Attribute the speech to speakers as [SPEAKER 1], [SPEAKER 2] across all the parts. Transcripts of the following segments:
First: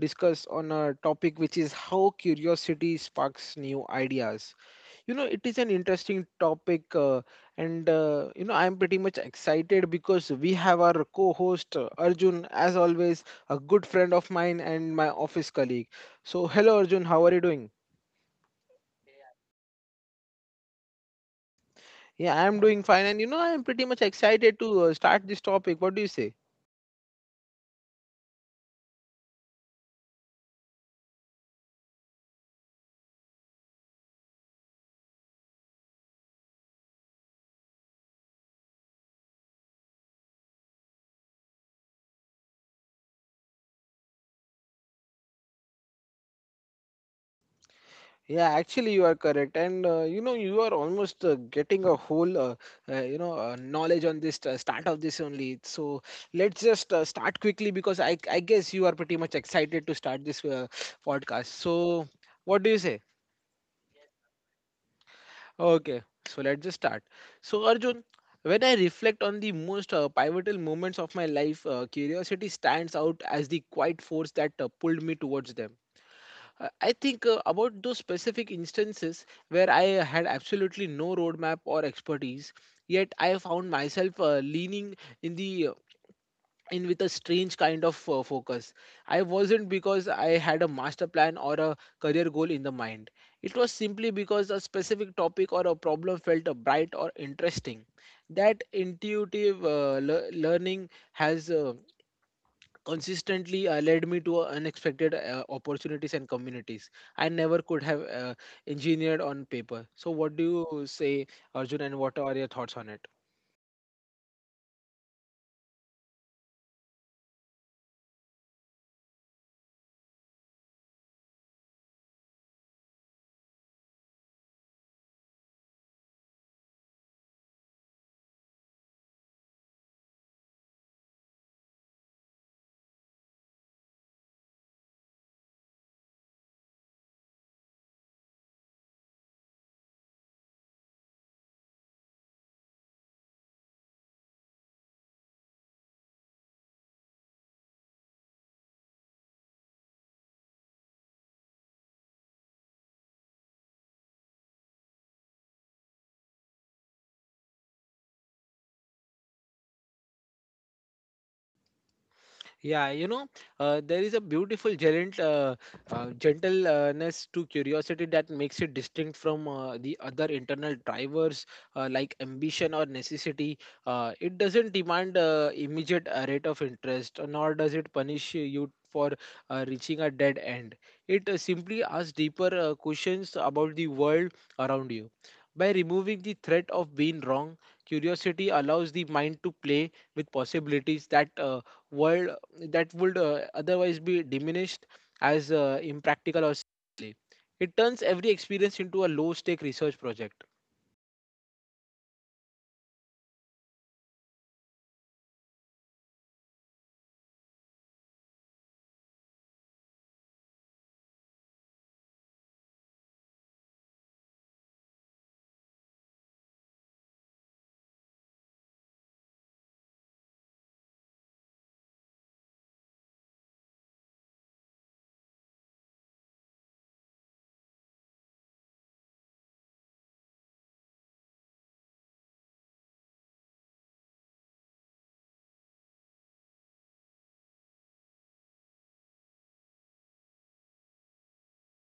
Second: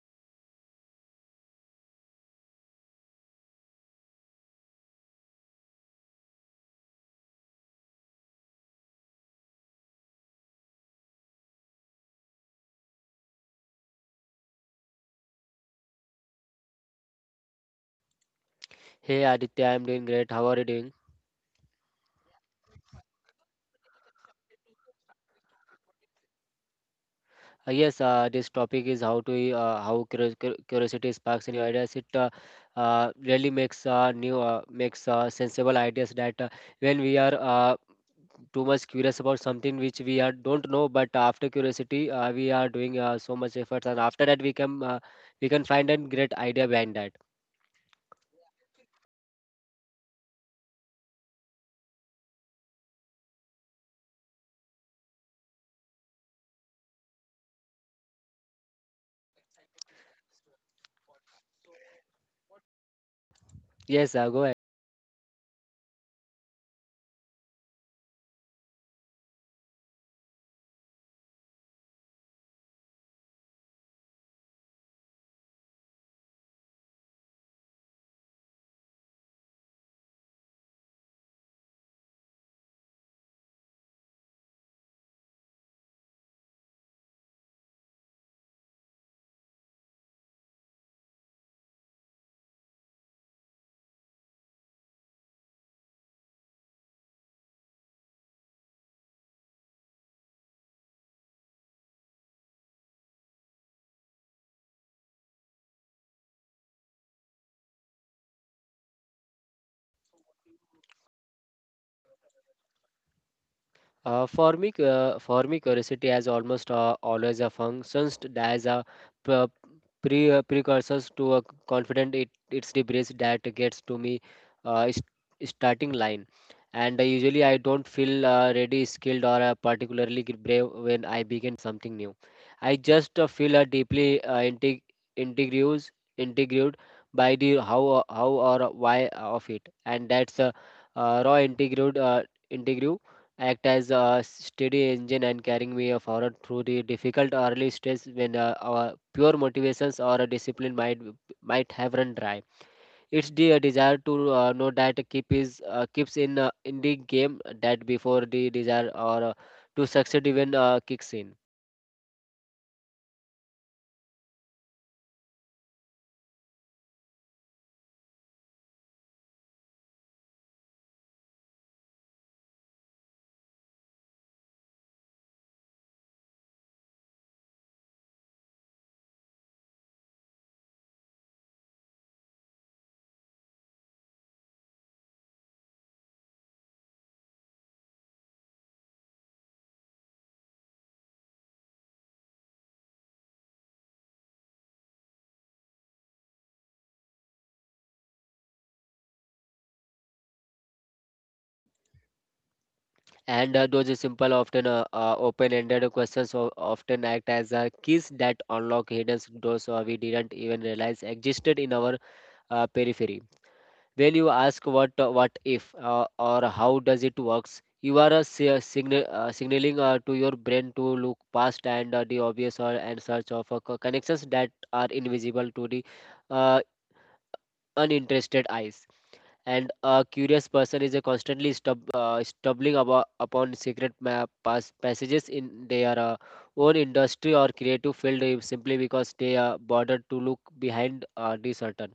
[SPEAKER 1] discuss on a topic which is how curiosity sparks new ideas. It is an interesting topic, and I am pretty much excited because we have our co-host Arjun, as always, a good friend of mine and my office colleague. So, hello Arjun, how are you doing?
[SPEAKER 2] Hey Aditya, I'm doing great. How are you doing?
[SPEAKER 1] Yeah, I am doing fine, and I am pretty much excited to start this topic. What do you say?
[SPEAKER 2] Yes, this topic is how curiosity sparks new ideas. It really makes new makes sensible ideas that when we are too much curious about something which we are don't know, but after curiosity we are doing so much efforts, and after that we can find a great idea behind that.
[SPEAKER 1] Yeah, actually, you are correct, and you are almost getting a whole, knowledge on this start of this only. So let's just start quickly because I guess you are pretty much excited to start this podcast. So what do you say?
[SPEAKER 2] Yes, go ahead.
[SPEAKER 1] Okay, so let's just start. So Arjun, when I reflect on the most pivotal moments of my life, curiosity stands out as the quiet force that pulled me towards them. I think about those specific instances where I had absolutely no roadmap or expertise, yet I found myself leaning in the uh, in with a strange kind of focus. I wasn't because I had a master plan or a career goal in the mind. It was simply because a specific topic or a problem felt bright or interesting. That intuitive learning has consistently led me to unexpected opportunities and communities I never could have engineered on paper. So, what do you say, Arjun, and what are your thoughts on it?
[SPEAKER 2] For me, curiosity has almost always a functions as a pre- precursors to a confident. It's the brace that gets to me, uh, is- starting line, and usually I don't feel ready, skilled, or particularly brave when I begin something new. I just feel deeply integrous, integrated by the how or why of it, and that's raw integrated. Integrity act as a steady engine and carrying me forward through the difficult early stages when our pure motivations or a discipline might have run dry. It's the desire to know that keeps in the game that before the desire or to succeed even kicks in.
[SPEAKER 1] Yeah, you know, there is a beautiful gentleness to curiosity that makes it distinct from the other internal drivers like ambition or necessity. It doesn't demand immediate rate of interest, nor does it punish you for reaching a dead end. It simply asks deeper questions about the world around you. By removing the threat of being wrong, curiosity allows the mind to play with possibilities that world that would otherwise be diminished as impractical or silly. It turns every experience into a low stake research project.
[SPEAKER 2] And Those simple, often open-ended questions often act as keys that unlock hidden doors we didn't even realize existed in our periphery. When you ask what if or how does it works, you are signaling to your brain to look past and the obvious or and search of connections that are invisible to the uh, uninterested eyes. And a curious person is constantly stumbling about, upon secret map passages in their own industry or creative field simply because they are bothered to look behind the curtain.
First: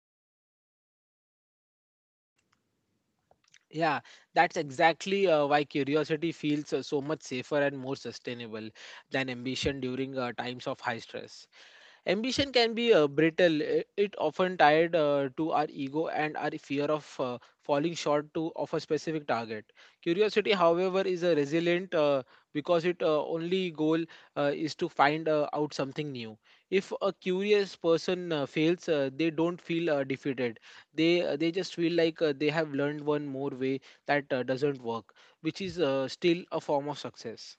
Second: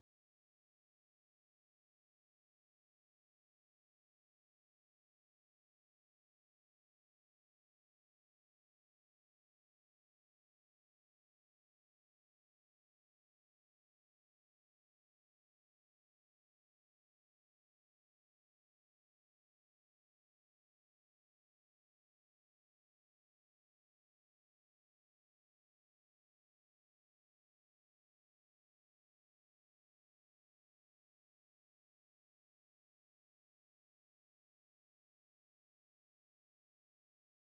[SPEAKER 1] Yeah, that's exactly why curiosity feels so much safer and more sustainable than ambition during times of high stress. Ambition can be brittle. It often tied to our ego and our fear of falling short to of a specific target. Curiosity, however, is a resilient because its only goal is to find out something new. If a curious person fails, they don't feel defeated. They just feel like they have learned one more way that doesn't work, which is still a form of success.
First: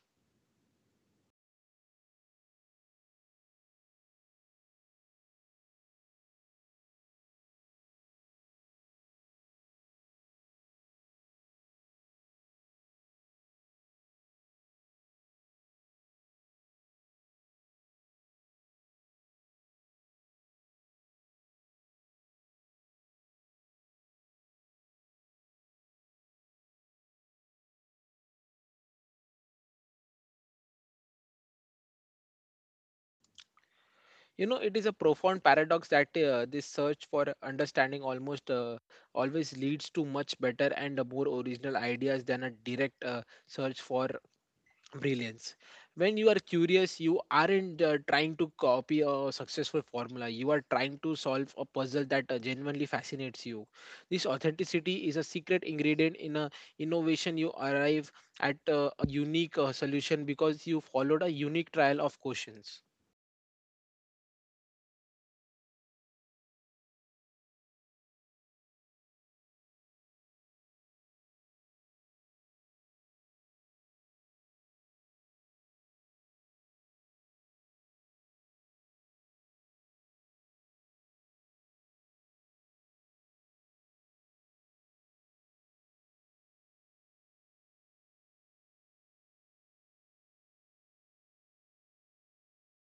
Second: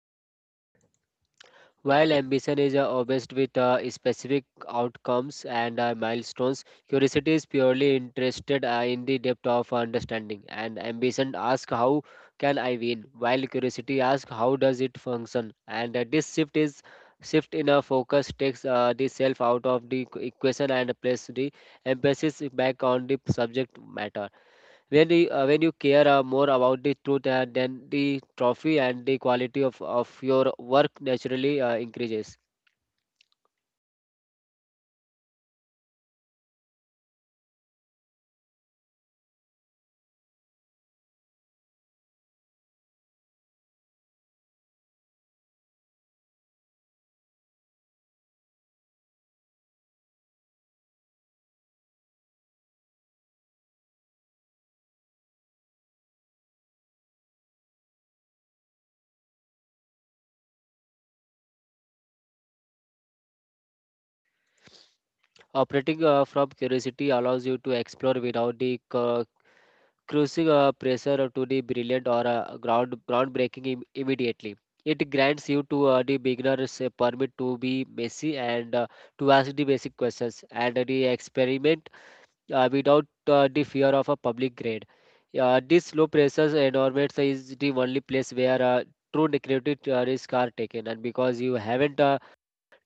[SPEAKER 2] While ambition is obsessed with specific outcomes and milestones, curiosity is purely interested in the depth of understanding. And ambition asks, "How can I win?" While curiosity asks, "How does it function?" And this shift in a focus takes the self out of the equation and place the emphasis back on the subject matter when when you care more about the truth and then the trophy and the quality of your work naturally increases.
[SPEAKER 1] You know, it is a profound paradox that this search for understanding almost always leads to much better and more original ideas than a direct search for brilliance. When you are curious, you aren't trying to copy a successful formula. You are trying to solve a puzzle that genuinely fascinates you. This authenticity is a secret ingredient in a innovation. You arrive at a unique solution because you followed a unique trial of questions.
[SPEAKER 2] Operating from curiosity allows you to explore without the cruising pressure to the brilliant or groundbreaking immediately. It grants you to the beginners a permit to be messy and to ask the basic questions and the experiment without the fear of a public grade. This low pressure environment is the only place where true negative risk are taken, and because you haven't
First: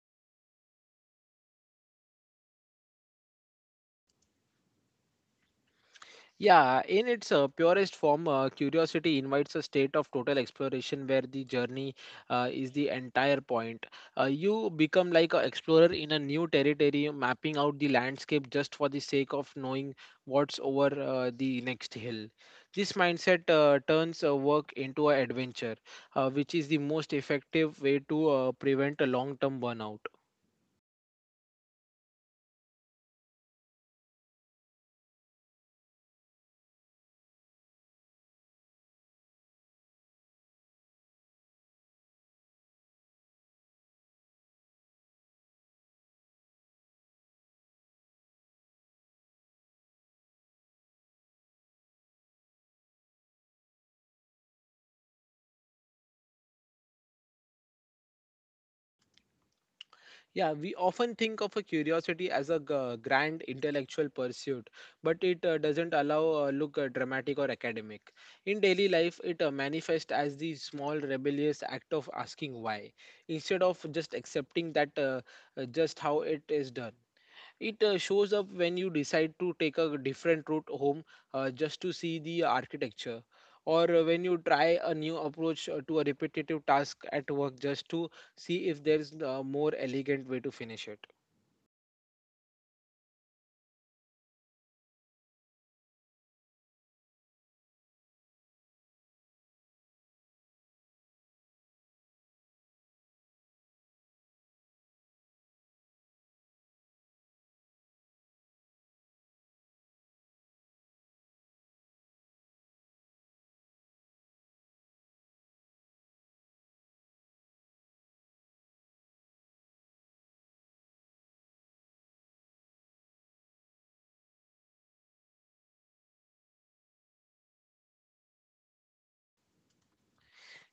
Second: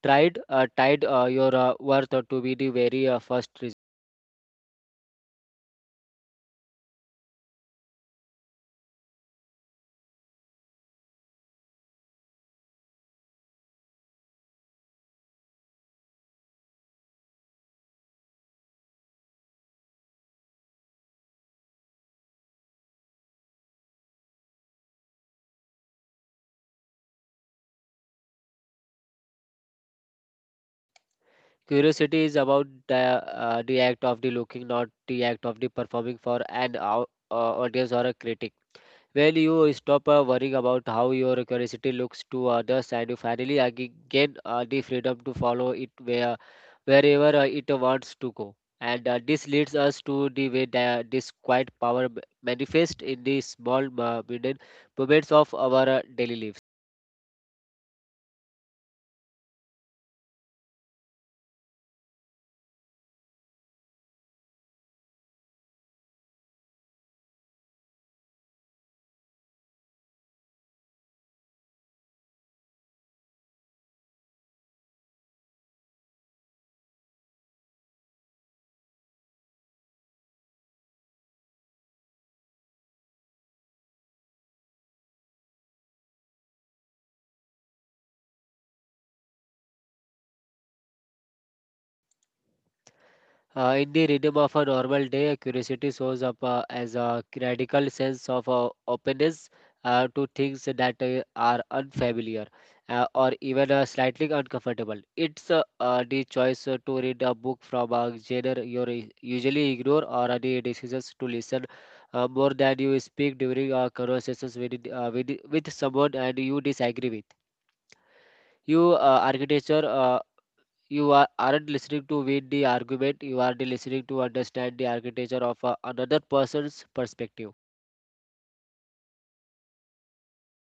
[SPEAKER 2] tried tied your worth to be the very first result.
[SPEAKER 1] Yeah, in its purest form, curiosity invites a state of total exploration where the journey is the entire point. You become like an explorer in a new territory, mapping out the landscape just for the sake of knowing what's over the next hill. This mindset turns work into an adventure, which is the most effective way to prevent a long term burnout.
[SPEAKER 2] Curiosity is about the act of the looking, not the act of the performing for an audience or a critic. When you stop worrying about how your curiosity looks to others and you finally gain the freedom to follow it wherever it wants to go. And this leads us to the way that this quiet power manifests in the small mundane moments of our daily life.
[SPEAKER 1] Yeah, we often think of a curiosity as a grand intellectual pursuit, but it doesn't allow look dramatic or academic. In daily life, it manifests as the small rebellious act of asking why, instead of just accepting that just how it is done. It shows up when you decide to take a different route home just to see the architecture, or when you try a new approach to a repetitive task at work just to see if there's a more elegant way to finish it.
[SPEAKER 2] In the rhythm of a normal day, curiosity shows up as a radical sense of openness to things that are unfamiliar or even slightly uncomfortable. It's the choice to read a book from a genre you usually ignore or the decisions to listen more than you speak during conversations with someone and you disagree with you uh, architecture uh, you are aren't listening to win the argument. You are listening to understand the architecture of another person's perspective.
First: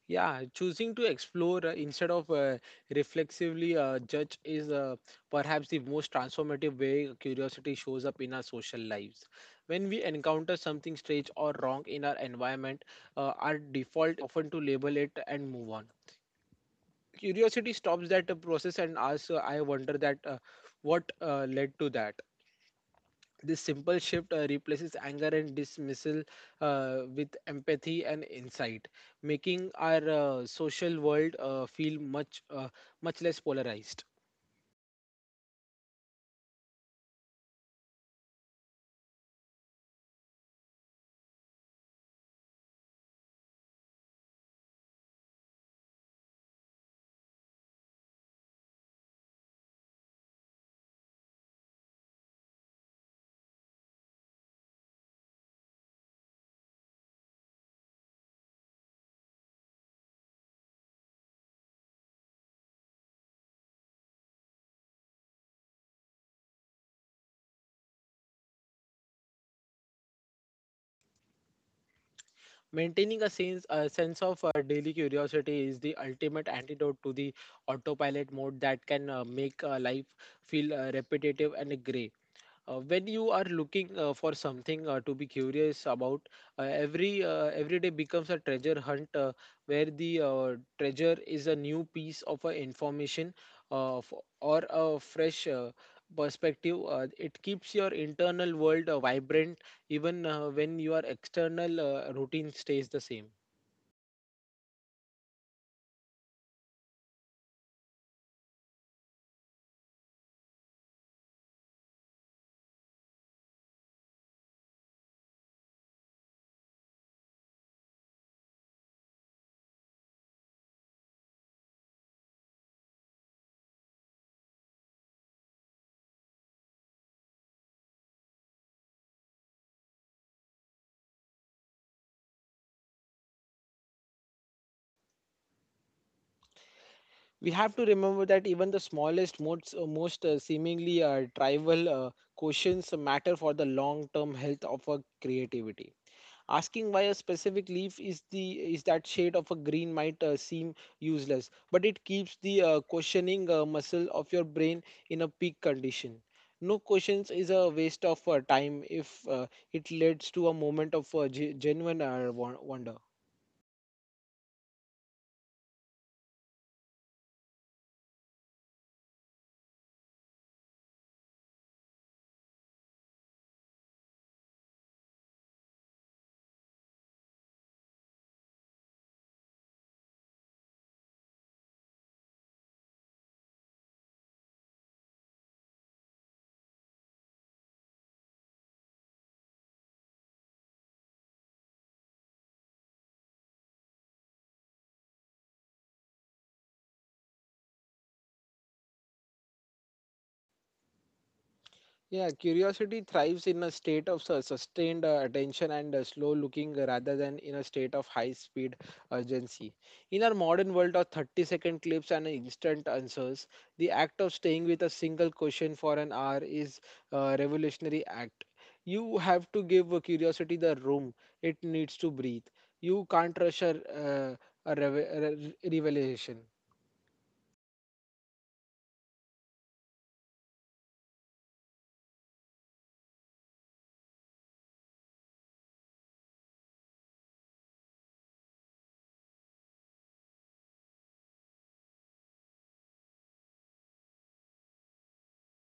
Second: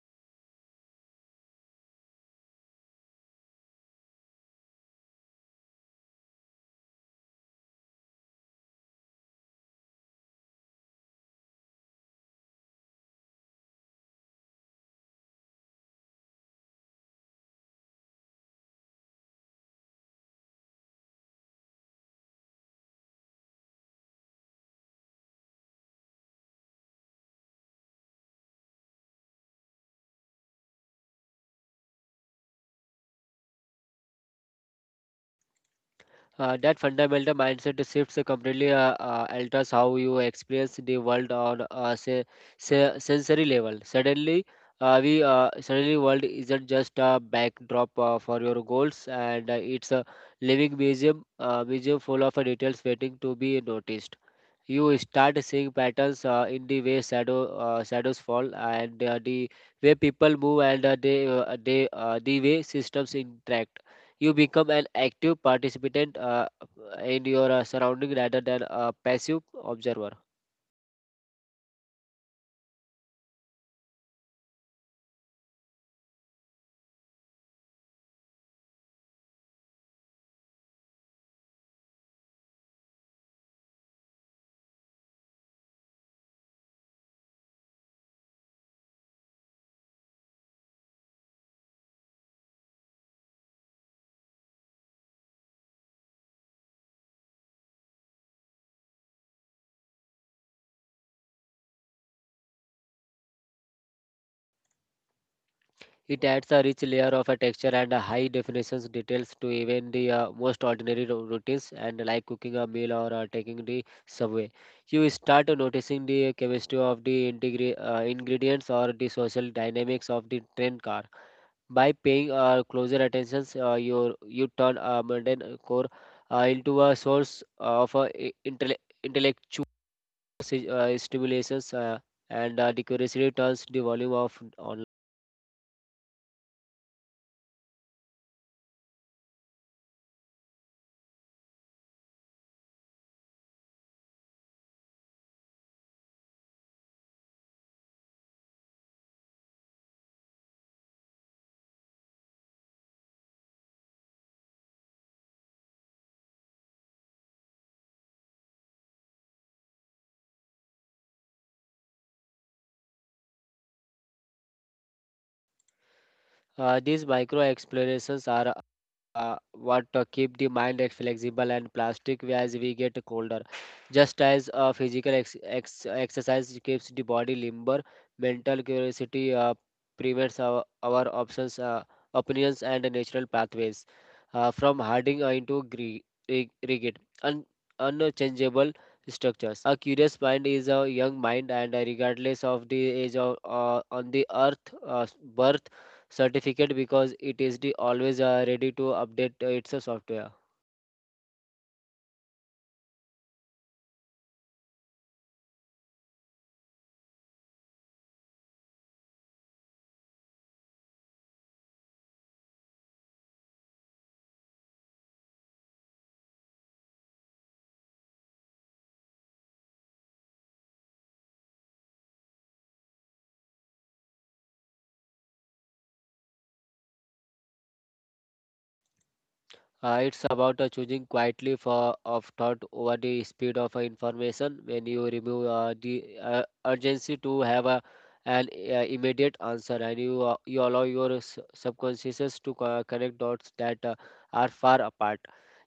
[SPEAKER 1] Yeah, choosing to explore instead of reflexively judge is perhaps the most transformative way curiosity shows up in our social lives. When we encounter something strange or wrong in our environment, our default is often to label it and move on. Curiosity stops that process and asks, I wonder that what led to that. This simple shift replaces anger and dismissal with empathy and insight, making our social world feel much less polarized.
[SPEAKER 2] That fundamental mindset shifts completely alters how you experience the world on a sensory level. Suddenly, we suddenly world isn't just a backdrop for your goals, and it's a living museum full of details waiting to be noticed. You start seeing patterns in the way shadows fall, and the way people move, and the way systems interact. You become an active participant in your surrounding rather than a passive observer.
[SPEAKER 1] Maintaining a sense of daily curiosity is the ultimate antidote to the autopilot mode that can make life feel repetitive and gray. When you are looking for something to be curious about, every day becomes a treasure hunt where the treasure is a new piece of information uh, f- or a fresh perspective. It keeps your internal world vibrant even when your external routine stays the same.
[SPEAKER 2] It adds a rich layer of a texture and a high definition details to even the most ordinary routines and like cooking a meal or taking the subway. You start noticing the chemistry of the ingredients or the social dynamics of the train car. By paying closer attention, you turn a mundane core into a source of intellectual stimulations and the turns the volume of online.
[SPEAKER 1] We have to remember that even the smallest most, most seemingly trivial questions matter for the long term health of our creativity. Asking why a specific leaf is that shade of a green might seem useless, but it keeps the questioning muscle of your brain in a peak condition. No questions is a waste of time if it leads to a moment of genuine wonder.
[SPEAKER 2] These micro explorations are what keep the mind flexible and plastic as we get colder. Just as physical exercise keeps the body limber, mental curiosity prevents our opinions, and natural pathways from hardening into rigid, unchangeable structures. A curious mind is a young mind, and regardless of the age of on the earth, uh, birth certificate because it is the always ready to update its software.
[SPEAKER 1] Yeah, curiosity thrives in a state of sustained attention and slow looking rather than in a state of high speed urgency. In our modern world of 30-second clips and instant answers, the act of staying with a single question for an hour is a revolutionary act. You have to give curiosity the room it needs to breathe. You can't rush a revelation.
[SPEAKER 2] It's about choosing quietly for of thought over the speed of information when you remove the urgency to have an immediate answer, and you allow your subconscious to connect dots that are far apart.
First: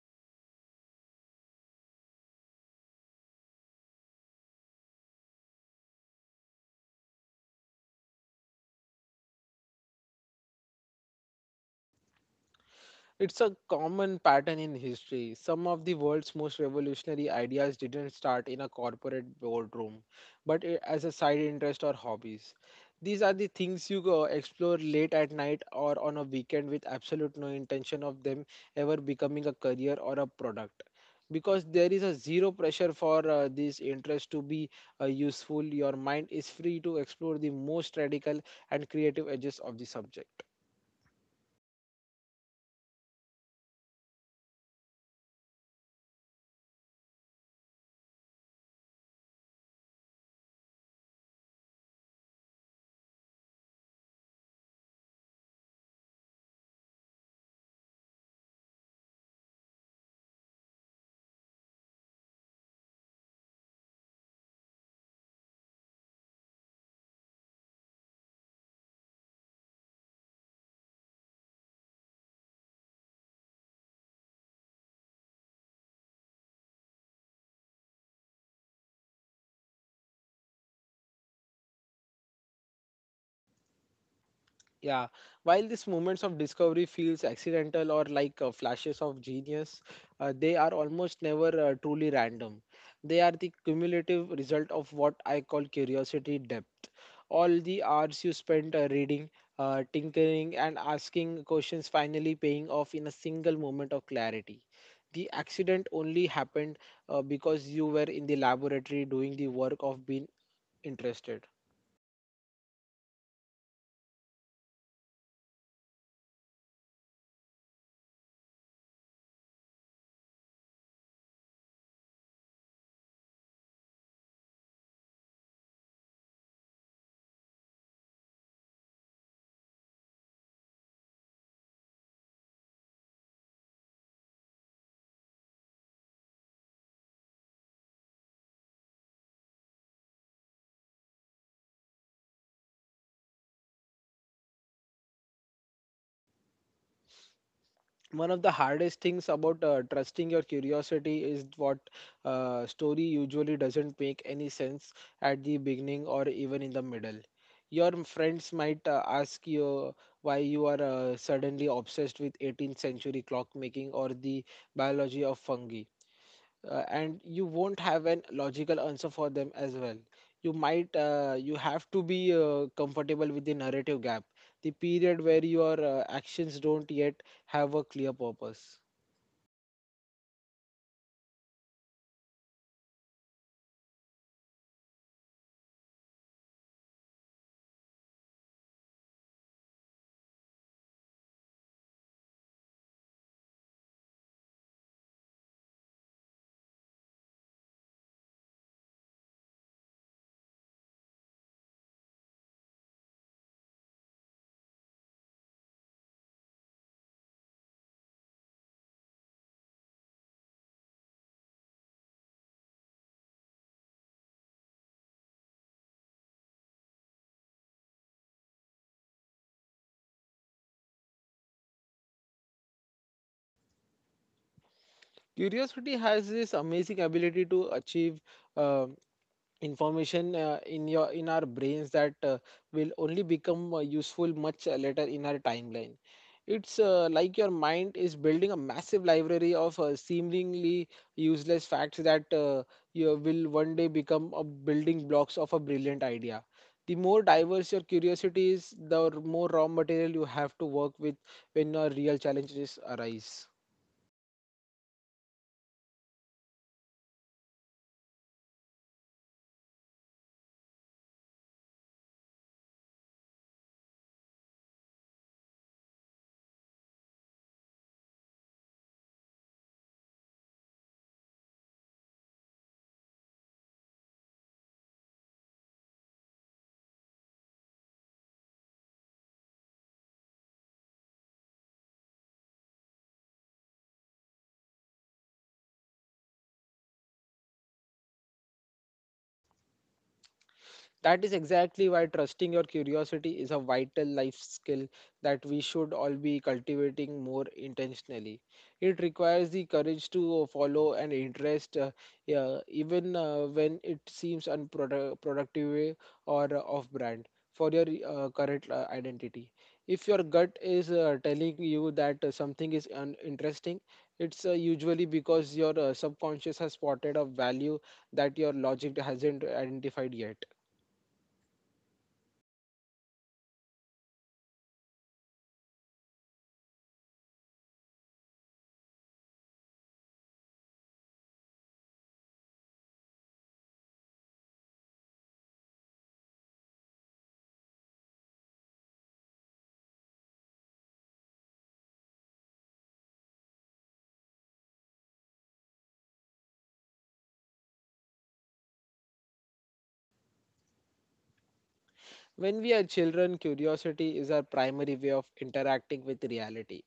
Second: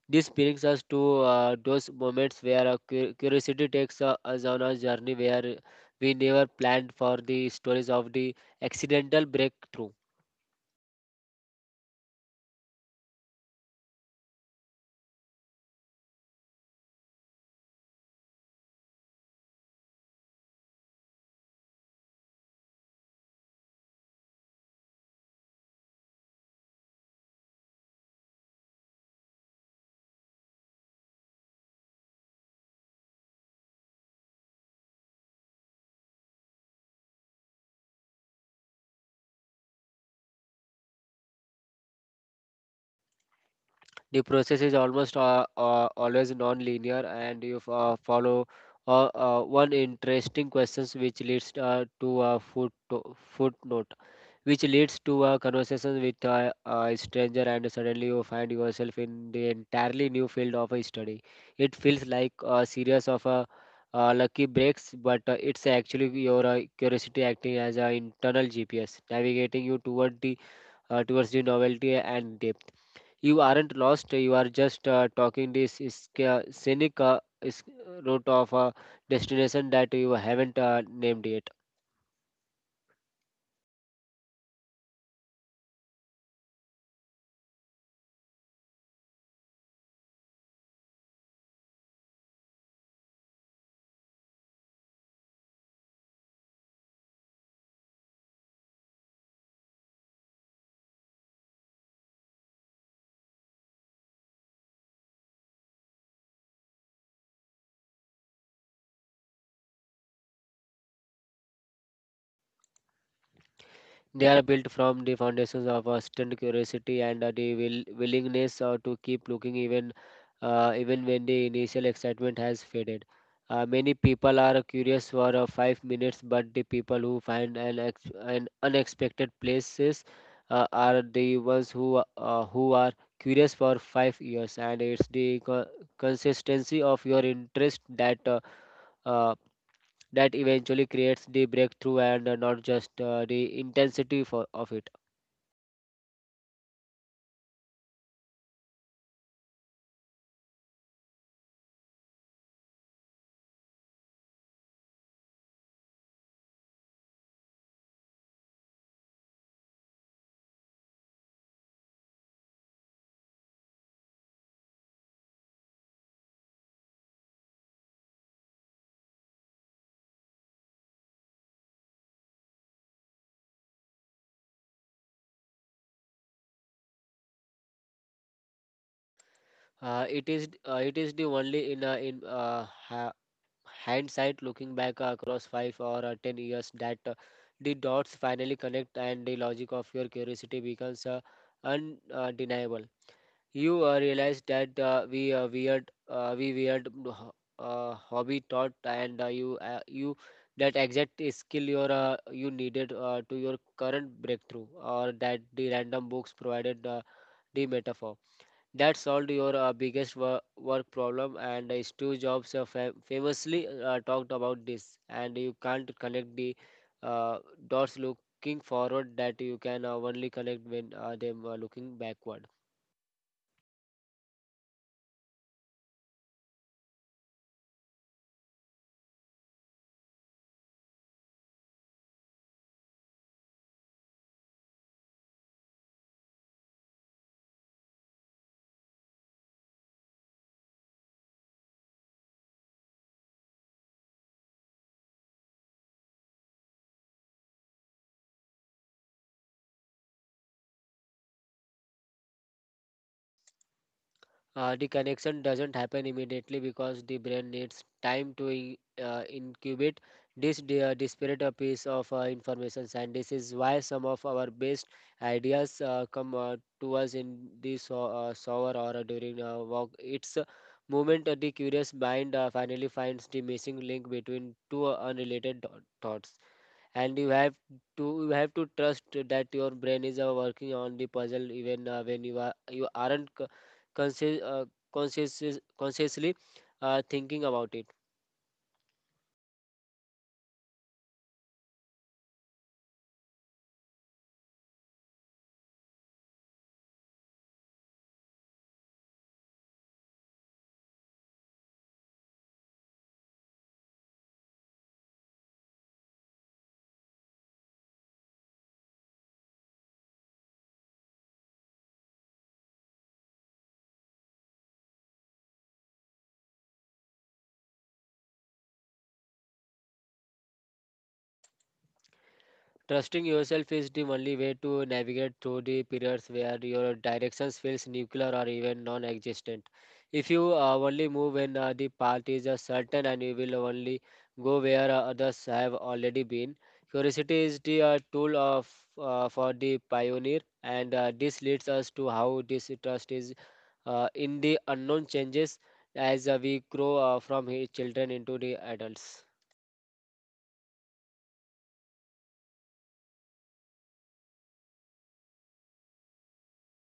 [SPEAKER 2] This brings us to those moments where our curiosity takes us on a journey where we never planned for, the stories of the accidental breakthrough.
[SPEAKER 1] It's a common pattern in history. Some of the world's most revolutionary ideas didn't start in a corporate boardroom, but as a side interest or hobbies. These are the things you go explore late at night or on a weekend with absolute no intention of them ever becoming a career or a product. Because there is a zero pressure for this interest to be useful, your mind is free to explore the most radical and creative edges of the subject.
[SPEAKER 2] The process is almost always non-linear, and you follow one interesting questions which leads to a footnote which leads to a conversation with a stranger, and suddenly you find yourself in the entirely new field of a study. It feels like a series of lucky breaks, but it's actually your curiosity acting as an internal GPS, navigating you towards the novelty and depth. You aren't lost; you are just talking this is scenic is route of a destination that you haven't named yet.
[SPEAKER 1] Yeah, while these moments of discovery feels accidental or like flashes of genius, they are almost never truly random. They are the cumulative result of what I call curiosity depth. All the hours you spent reading, tinkering, and asking questions finally paying off in a single moment of clarity. The accident only happened because you were in the laboratory doing the work of being interested.
[SPEAKER 2] They are built from the foundations of a student curiosity and the willingness to keep looking even even when the initial excitement has faded. Many people are curious for 5 minutes, but the people who find an unexpected places are the ones who are curious for 5 years. And it's the consistency of your interest that uh, that eventually creates the breakthrough and not just the intensity of it.
[SPEAKER 1] One of the hardest things about trusting your curiosity is what story usually doesn't make any sense at the beginning or even in the middle. Your friends might ask you why you are suddenly obsessed with 18th century clockmaking or the biology of fungi, and you won't have an logical answer for them as well. You might you have to be comfortable with the narrative gap, the period where your actions don't yet have a clear purpose.
[SPEAKER 2] It is the only in hindsight, looking back across five or ten years that the dots finally connect and the logic of your curiosity becomes undeniable. You Realize that we weird hobby taught and you that exact skill you needed to your current breakthrough or that the random books provided the metaphor that solved your biggest work problem. And Steve Jobs famously talked about this. And you can't connect the uh, dots looking forward, that you can only connect when them are looking backward.
[SPEAKER 1] Curiosity has this amazing ability to achieve uh, information in our brains that will only become useful much later in our timeline. It's like your mind is building a massive library of seemingly useless facts that you will one day become a building blocks of a brilliant idea. The more diverse your curiosity is, the more raw material you have to work with when your real challenges arise.
[SPEAKER 2] The connection doesn't happen immediately because the brain needs time to incubate this disparate piece of information, and this is why some of our best ideas come to us in this shower or during a walk. It's a moment the curious mind finally finds the missing link between two unrelated thoughts, and you have to trust that your brain is working on the puzzle even when you aren't conscious, uh, conscious, consciously thinking about it.
[SPEAKER 1] That is exactly why trusting your curiosity is a vital life skill that we should all be cultivating more intentionally. It requires the courage to follow an interest, yeah, even when it seems unproductive or off brand for your current identity. If your gut is telling you that something is uninteresting, it's usually because your subconscious has spotted a value that your logic hasn't identified yet.
[SPEAKER 2] Trusting yourself is the only way to navigate through the periods where your directions feels nuclear or even non-existent. If you only move when the path is certain and you will only go where others have already been, curiosity is the tool of for the pioneer, and this leads us to how this trust is in the unknown changes as we grow from children into the adults.
[SPEAKER 1] When we are children, curiosity is our primary way of interacting with reality.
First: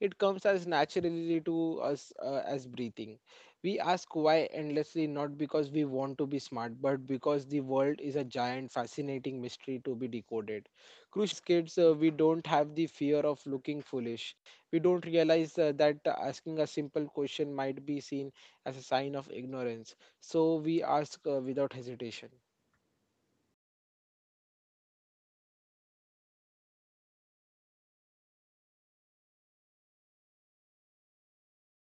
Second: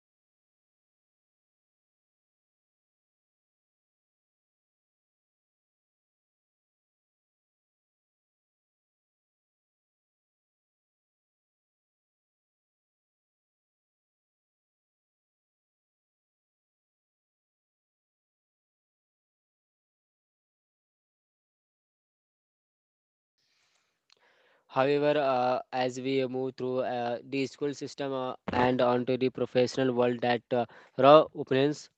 [SPEAKER 1] It comes as naturally to us as breathing. We ask why endlessly, not because we want to be smart, but because the world is a giant, fascinating mystery to be decoded. Crucially, as kids, we don't have the fear of looking foolish. We don't realize that asking a simple question might be seen as a sign of ignorance. So we ask without hesitation.
[SPEAKER 2] However, as we move through the school system and onto the professional world, that raw opinions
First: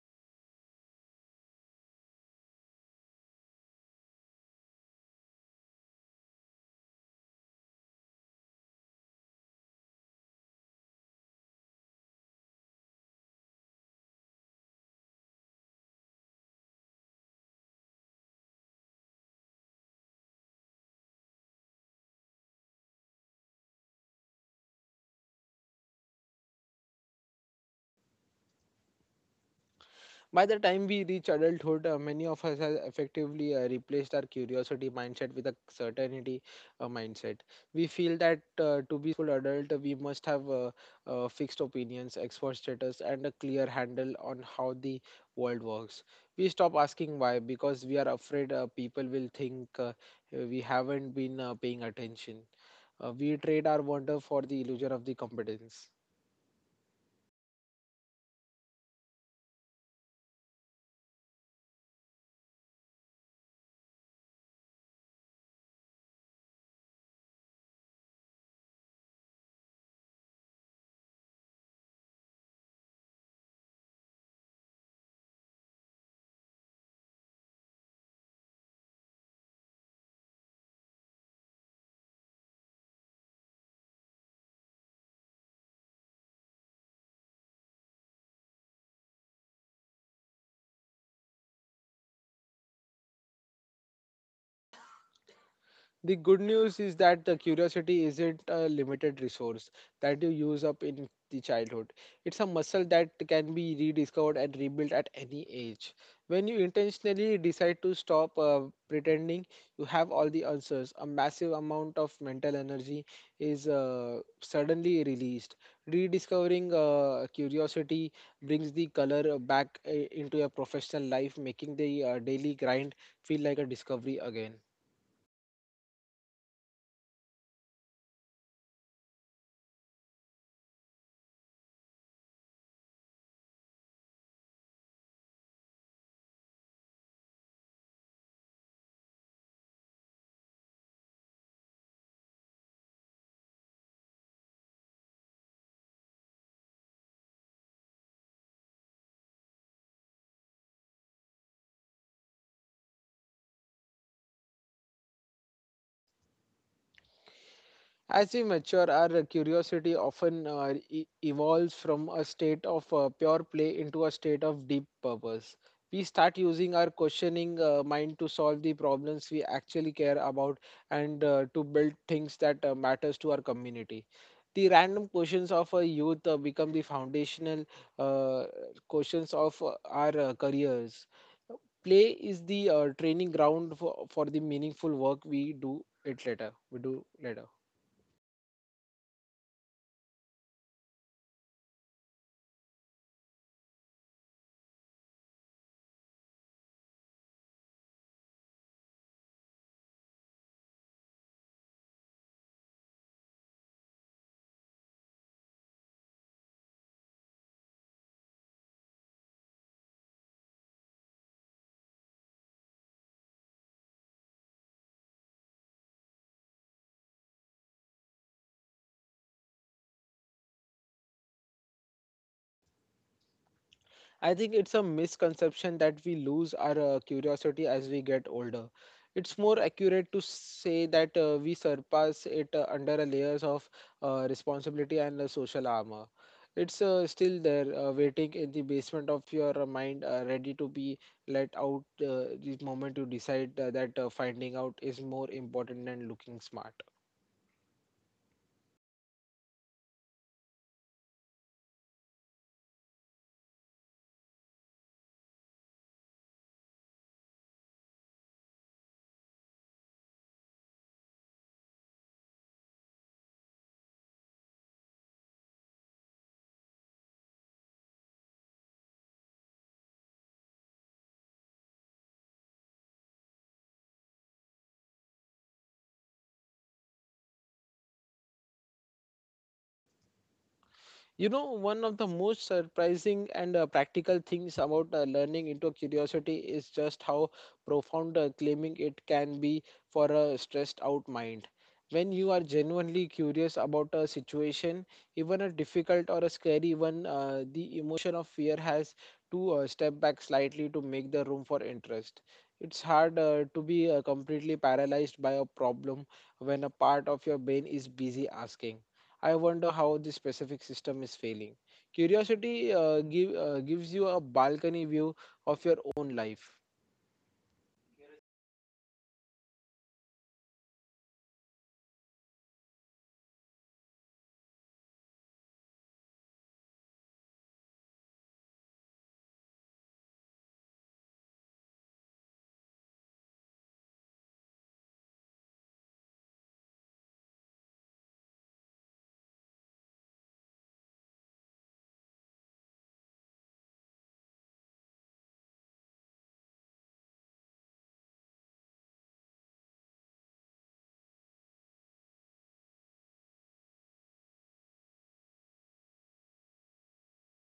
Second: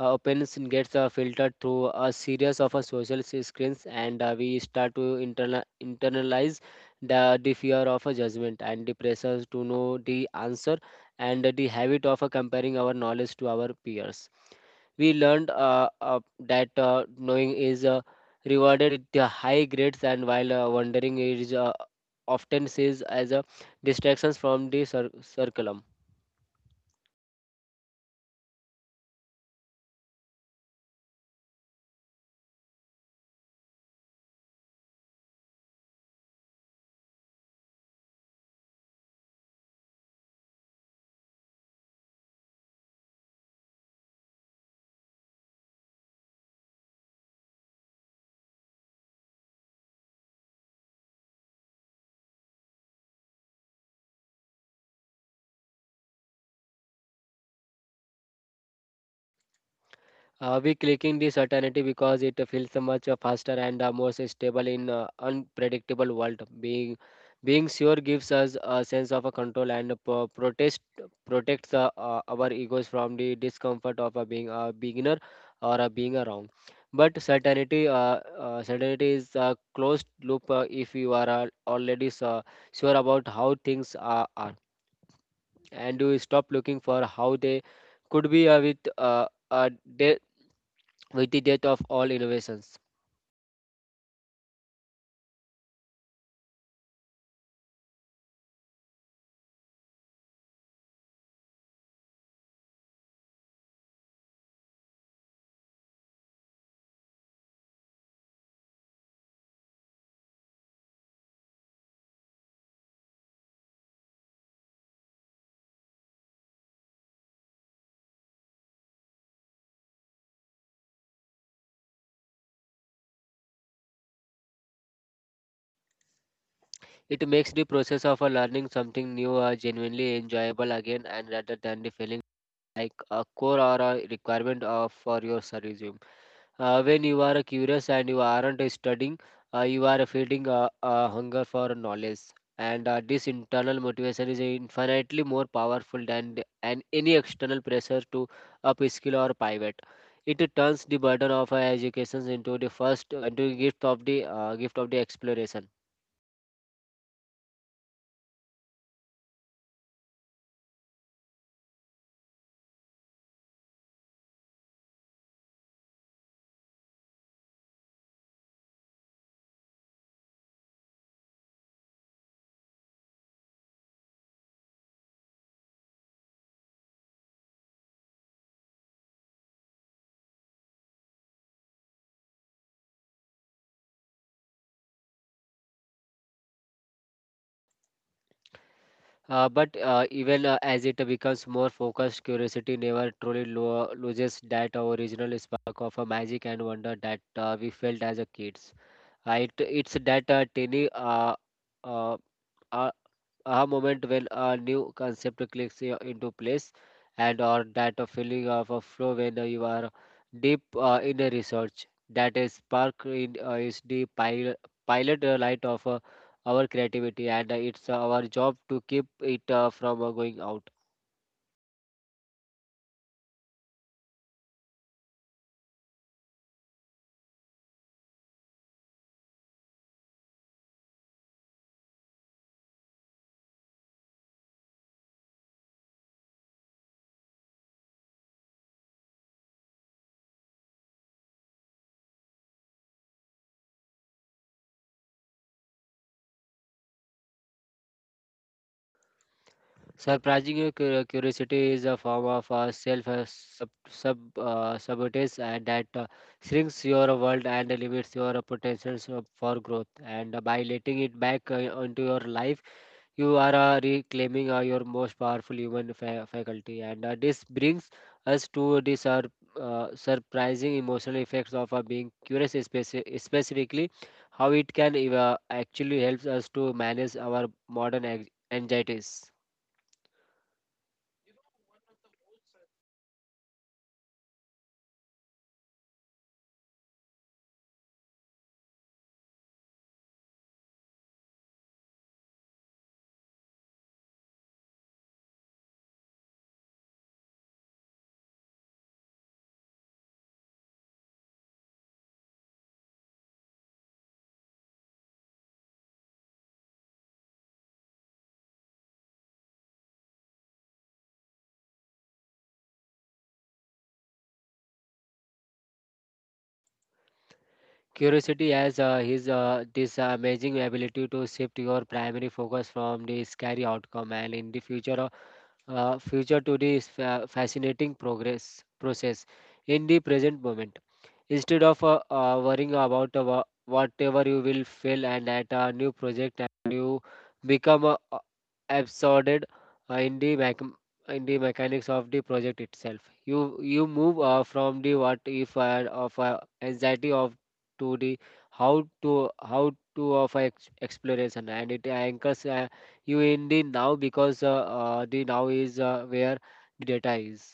[SPEAKER 2] opinions gets filtered through a series of social screens and we start to internalize the fear of a judgment and the pressures to know the answer and the habit of comparing our knowledge to our peers. We learned that knowing is rewarded with the high grades, and while wondering is often sees as a distractions from the circulum.
[SPEAKER 1] By the time we reach adulthood, many of us have effectively replaced our curiosity mindset with a certainty mindset. We feel that to be full adult, we must have fixed opinions, expert status, and a clear handle on how the world works. We stop asking why because we are afraid people will think we haven't been paying attention. We trade our wonder for the illusion of the competence.
[SPEAKER 2] We clicking this certainty because it feels so much faster and more stable in unpredictable world. Being sure gives us a sense of a control and pro- protest protects our egos from the discomfort of being a beginner or being wrong. But certainty is a closed loop. If you are already sure about how things are, and you stop looking for how they could be with the death of all innovations.
[SPEAKER 1] The good news is that the curiosity isn't a limited resource that you use up in the childhood. It's a muscle that can be rediscovered and rebuilt at any age. When you intentionally decide to stop pretending you have all the answers, a massive amount of mental energy is suddenly released. Rediscovering curiosity brings the color back into your professional life, making the daily grind feel like a discovery again.
[SPEAKER 2] It makes the process of learning something new genuinely enjoyable again, and rather than the feeling like a core or a requirement of for your service. When you are curious and you aren't studying, you are feeding a hunger for knowledge. And this internal motivation is infinitely more powerful than the, and any external pressure to upskill or pivot. It turns the burden of our education into the gift of the exploration.
[SPEAKER 1] As we mature, our curiosity often evolves from a state of pure play into a state of deep purpose. We start using our questioning mind to solve the problems we actually care about and to build things that matters to our community. The random questions of a youth become the foundational uh, questions of our careers. Play is the training ground for the meaningful work we do it later. We do later.
[SPEAKER 2] But even as it becomes more focused, curiosity never truly loses that original spark of a magic and wonder that we felt as a kids. It, it's that tiny uh, uh, a moment when a new concept clicks into place, and or that a feeling of a flow when you are deep in a research that is spark in is the pilot, pilot light of our creativity, and it's our job to keep it from going out.
[SPEAKER 1] I think it's a misconception that we lose our curiosity as we get older. It's more accurate to say that we surpass it under a layers of responsibility and social armor. It's still there, waiting in the basement of your mind, ready to be let out the moment you decide that finding out is more important than looking smart.
[SPEAKER 2] Surprising your curiosity is a form of self sub, sub sabotage, and that shrinks your world and limits your potentials for growth. And by letting it back onto your life, you are reclaiming your most powerful human faculty. And this brings us to the surprising emotional effects of being curious, specifically how it can actually helps us to manage our modern anxieties.
[SPEAKER 1] You know, one of the most surprising and practical things about learning into curiosity is just how profound claiming it can be for a stressed out mind. When you are genuinely curious about a situation, even a difficult or a scary one, the emotion of fear has to step back slightly to make the room for interest. It's hard to be completely paralyzed by a problem when a part of your brain is busy asking. I wonder how the specific system is failing. Curiosity gives you a balcony view of your own life.
[SPEAKER 2] Curiosity has his this amazing ability to shift your primary focus from the scary outcome and in the future to this fascinating progress process in the present moment, instead of worrying about whatever you will fail and at a new project, and you become absorbed in the in the mechanics of the project itself. You move from the what if of anxiety of to the how to of exploration, and it anchors you in the now because the now is where the data is.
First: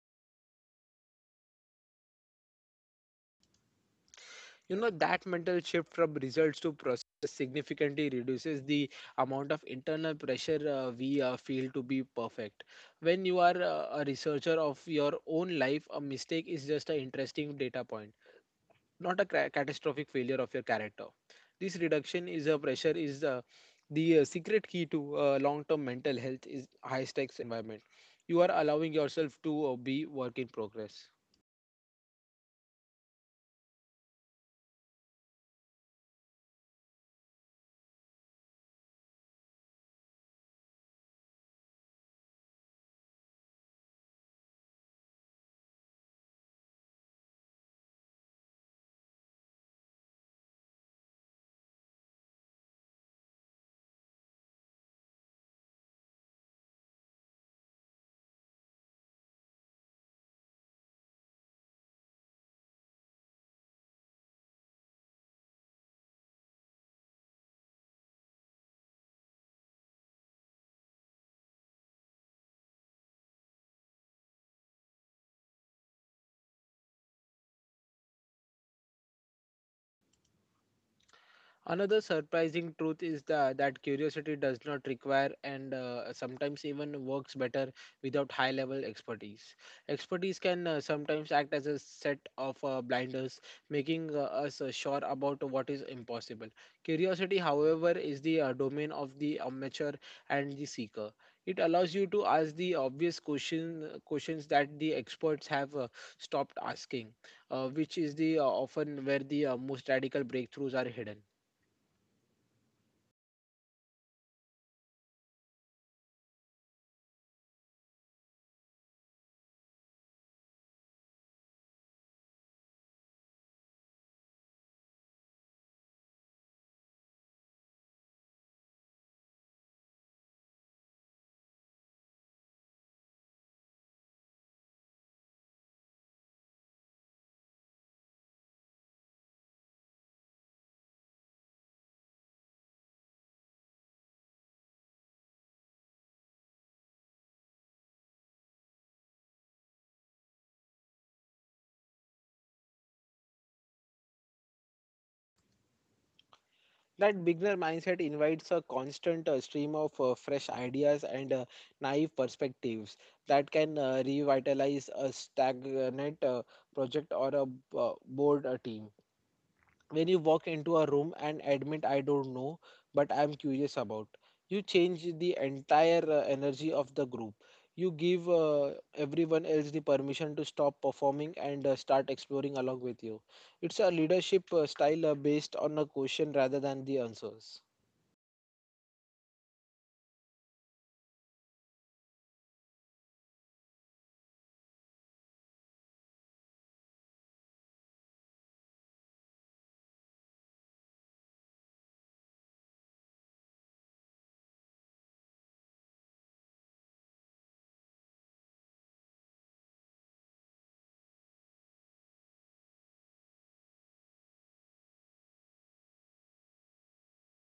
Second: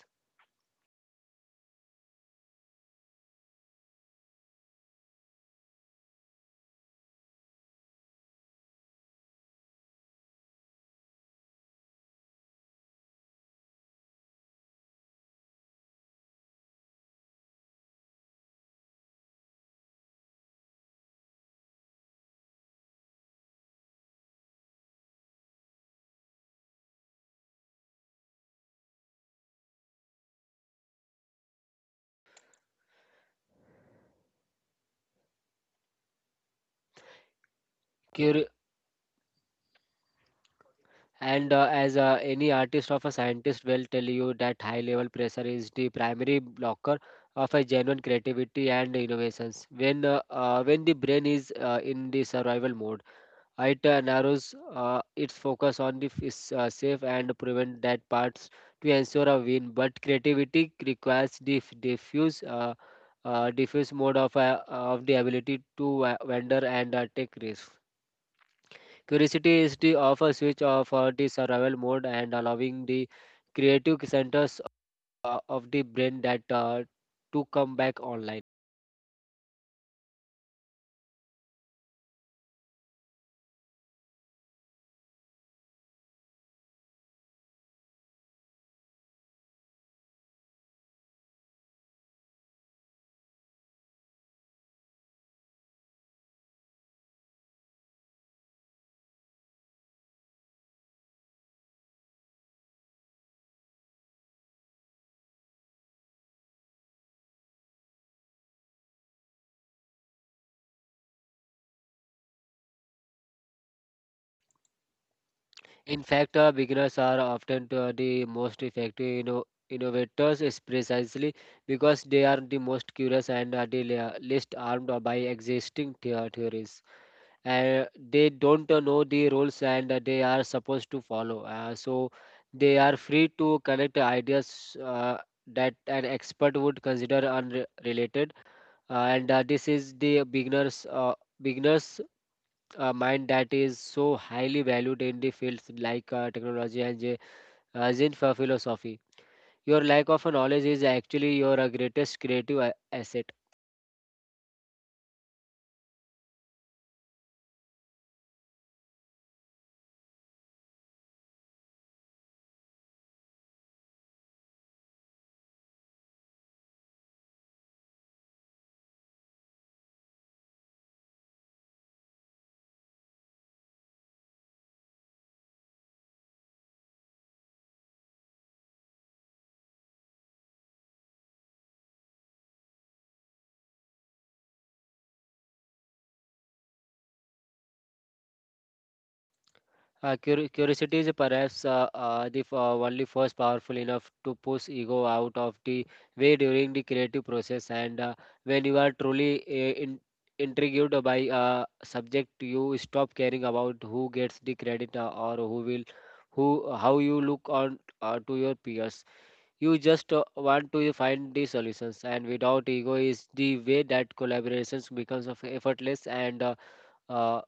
[SPEAKER 1] You know, that mental shift from results to process significantly reduces the amount of internal pressure we feel to be perfect. When you are a researcher of your own life, a mistake is just an interesting data point, not a catastrophic failure of your character. This reduction is a pressure is the secret key to long-term mental health is high-stakes environment. You are allowing yourself to be work in progress.
[SPEAKER 2] Curi- and As any artist or a scientist will tell you, that high level pressure is the primary blocker of a genuine creativity and innovations. When when the brain is in the survival mode, it narrows its focus on the is, safe and prevent that parts to ensure a win. But creativity requires the diffuse mode of the ability to wander and take risks. Curiosity is the off a switch of the survival mode, and allowing the creative centers of the brain that to come back online.
[SPEAKER 1] Another surprising truth is that curiosity does not require and sometimes even works better without high level expertise. Expertise can sometimes act as a set of blinders, making us sure about what is impossible. Curiosity, however, is the domain of the amateur and the seeker. It allows you to ask the questions that the experts have stopped asking, which is the often where the most radical breakthroughs are hidden.
[SPEAKER 2] In fact, beginners are often the most effective innovators, is precisely because they are the most curious and are the least armed by existing theories. And they don't know the rules and they are supposed to follow. So they are free to connect ideas that an expert would consider unrelated. And this is the beginners mind that is so highly valued in the fields like technology and Zen for philosophy. Your lack of knowledge is actually your greatest creative asset.
[SPEAKER 1] That beginner mindset invites a constant stream of fresh ideas and naive perspectives that can revitalize a stagnant project or a board a team. When you walk into a room and admit I don't know but I'm curious about, you change the entire energy of the group. You give everyone else the permission to stop performing and start exploring along with you. It's a leadership style based on a question rather than the answers.
[SPEAKER 2] Curiosity is perhaps only force powerful enough to push ego out of the way during the creative process. And when you are truly in- intrigued by a subject, you stop caring about who gets the credit or who will, who how you look on to your peers. You just want to find the solutions, and without ego is the way that collaborations becomes of effortless and uh,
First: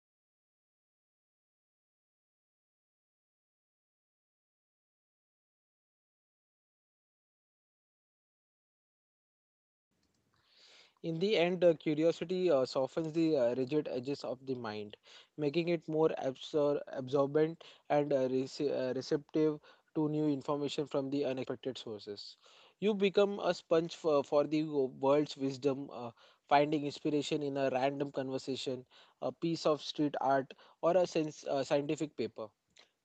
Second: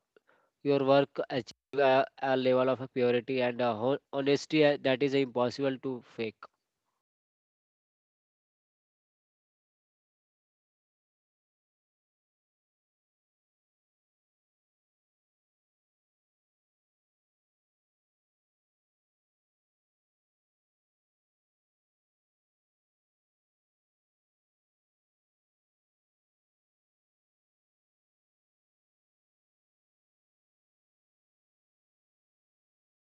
[SPEAKER 2] your work achieve a level of purity and honesty that is impossible to fake.
[SPEAKER 1] In the end, curiosity softens the rigid edges of the mind, making it more absorbent and receptive to new information from the unexpected sources. You become a sponge for the world's wisdom, finding inspiration in a random conversation, a piece of street art, or a scientific paper.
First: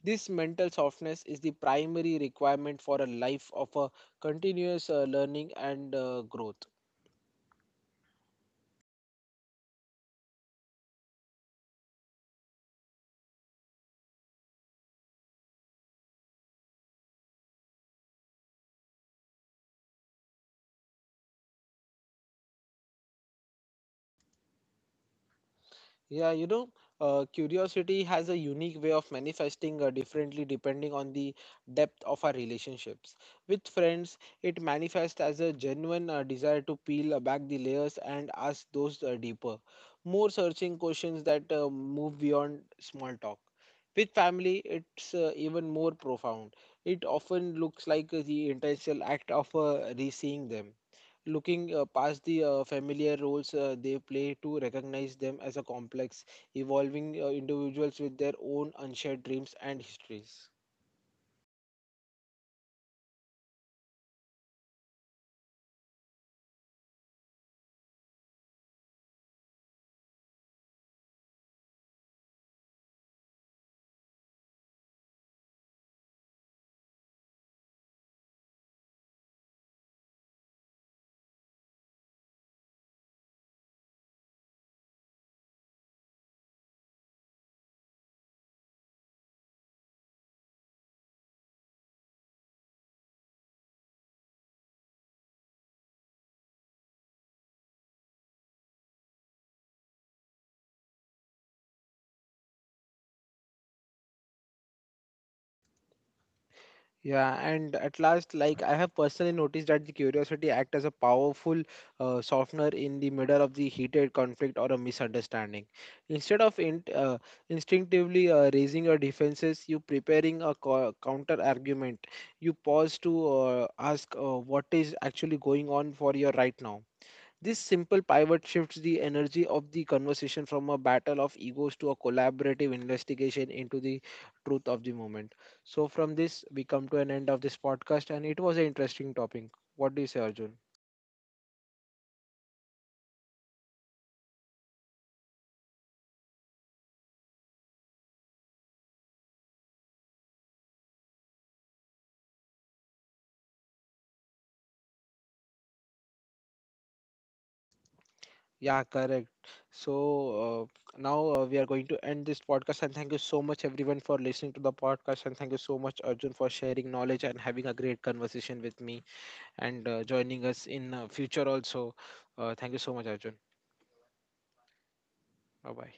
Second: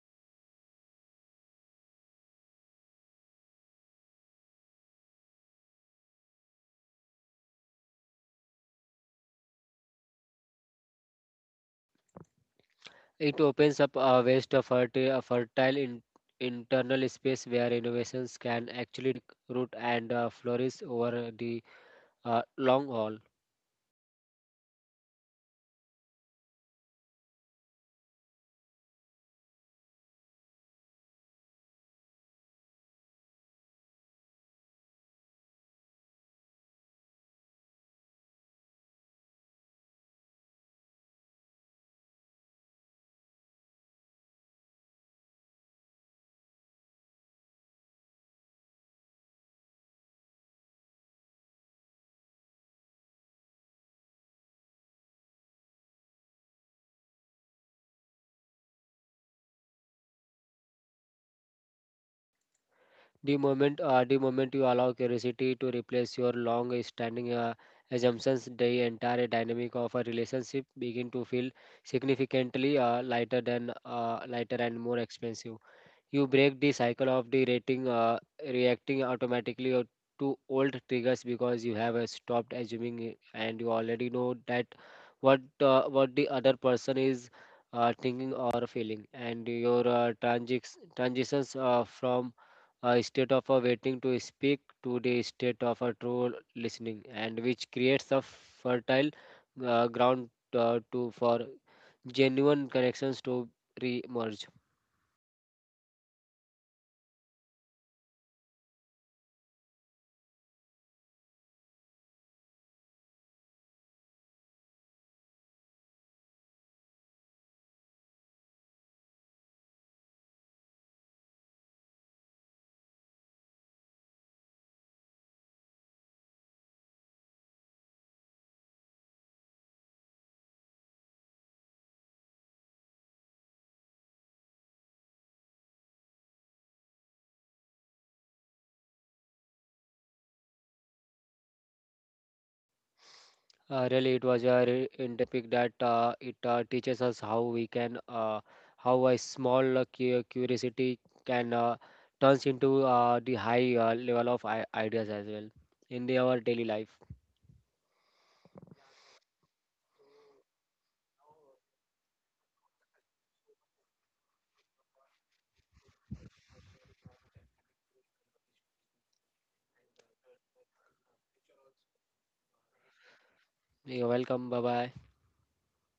[SPEAKER 1] This mental softness is the primary requirement for a life of a continuous learning and growth.
[SPEAKER 2] It opens up a waste of fertile internal space where innovations can actually root and flourish over the long haul.
[SPEAKER 1] Yeah, you know, curiosity has a unique way of manifesting differently depending on the depth of our relationships. With friends, it manifests as a genuine desire to peel back the layers and ask those deeper, more searching questions that move beyond small talk. With family, it's even more profound. It often looks like the intentional act of re-seeing them, looking past the familiar roles they play to recognize them as a complex, evolving individuals with their own unshared dreams and histories.
[SPEAKER 2] The moment you allow curiosity to replace your long-standing assumptions, the entire dynamic of a relationship begin to feel significantly lighter and more expensive. You break the cycle of the reacting automatically to old triggers, because you have stopped assuming it and you already know that what the other person is thinking or feeling, and your transitions from a state of a waiting to speak to the state of a true listening, and which creates a fertile ground to for genuine connections to re-emerge.
[SPEAKER 1] Yeah, and at last, like I have personally noticed that the curiosity act as a powerful softener in the middle of the heated conflict or a misunderstanding. Instead of instinctively raising your defenses, you preparing a counter argument. You pause to ask what is actually going on for you right now. This simple pivot shifts the energy of the conversation from a battle of egos to a collaborative investigation into the truth of the moment. So, from this, we come to an end of this podcast, and it was an interesting topic. What do you say, Arjun?
[SPEAKER 2] Really, it was a re- in topic that it teaches us how we can how a small curiosity can turns into the high level of ideas as well in our daily life.
[SPEAKER 1] Yeah, correct. So, now we are going to end this podcast, and thank you so much, everyone, for listening to the podcast. And thank you so much, Arjun, for sharing knowledge and having a great conversation with me and joining us in future also. Thank you so much, Arjun.
[SPEAKER 2] You're welcome. Bye bye.
[SPEAKER 1] Bye bye.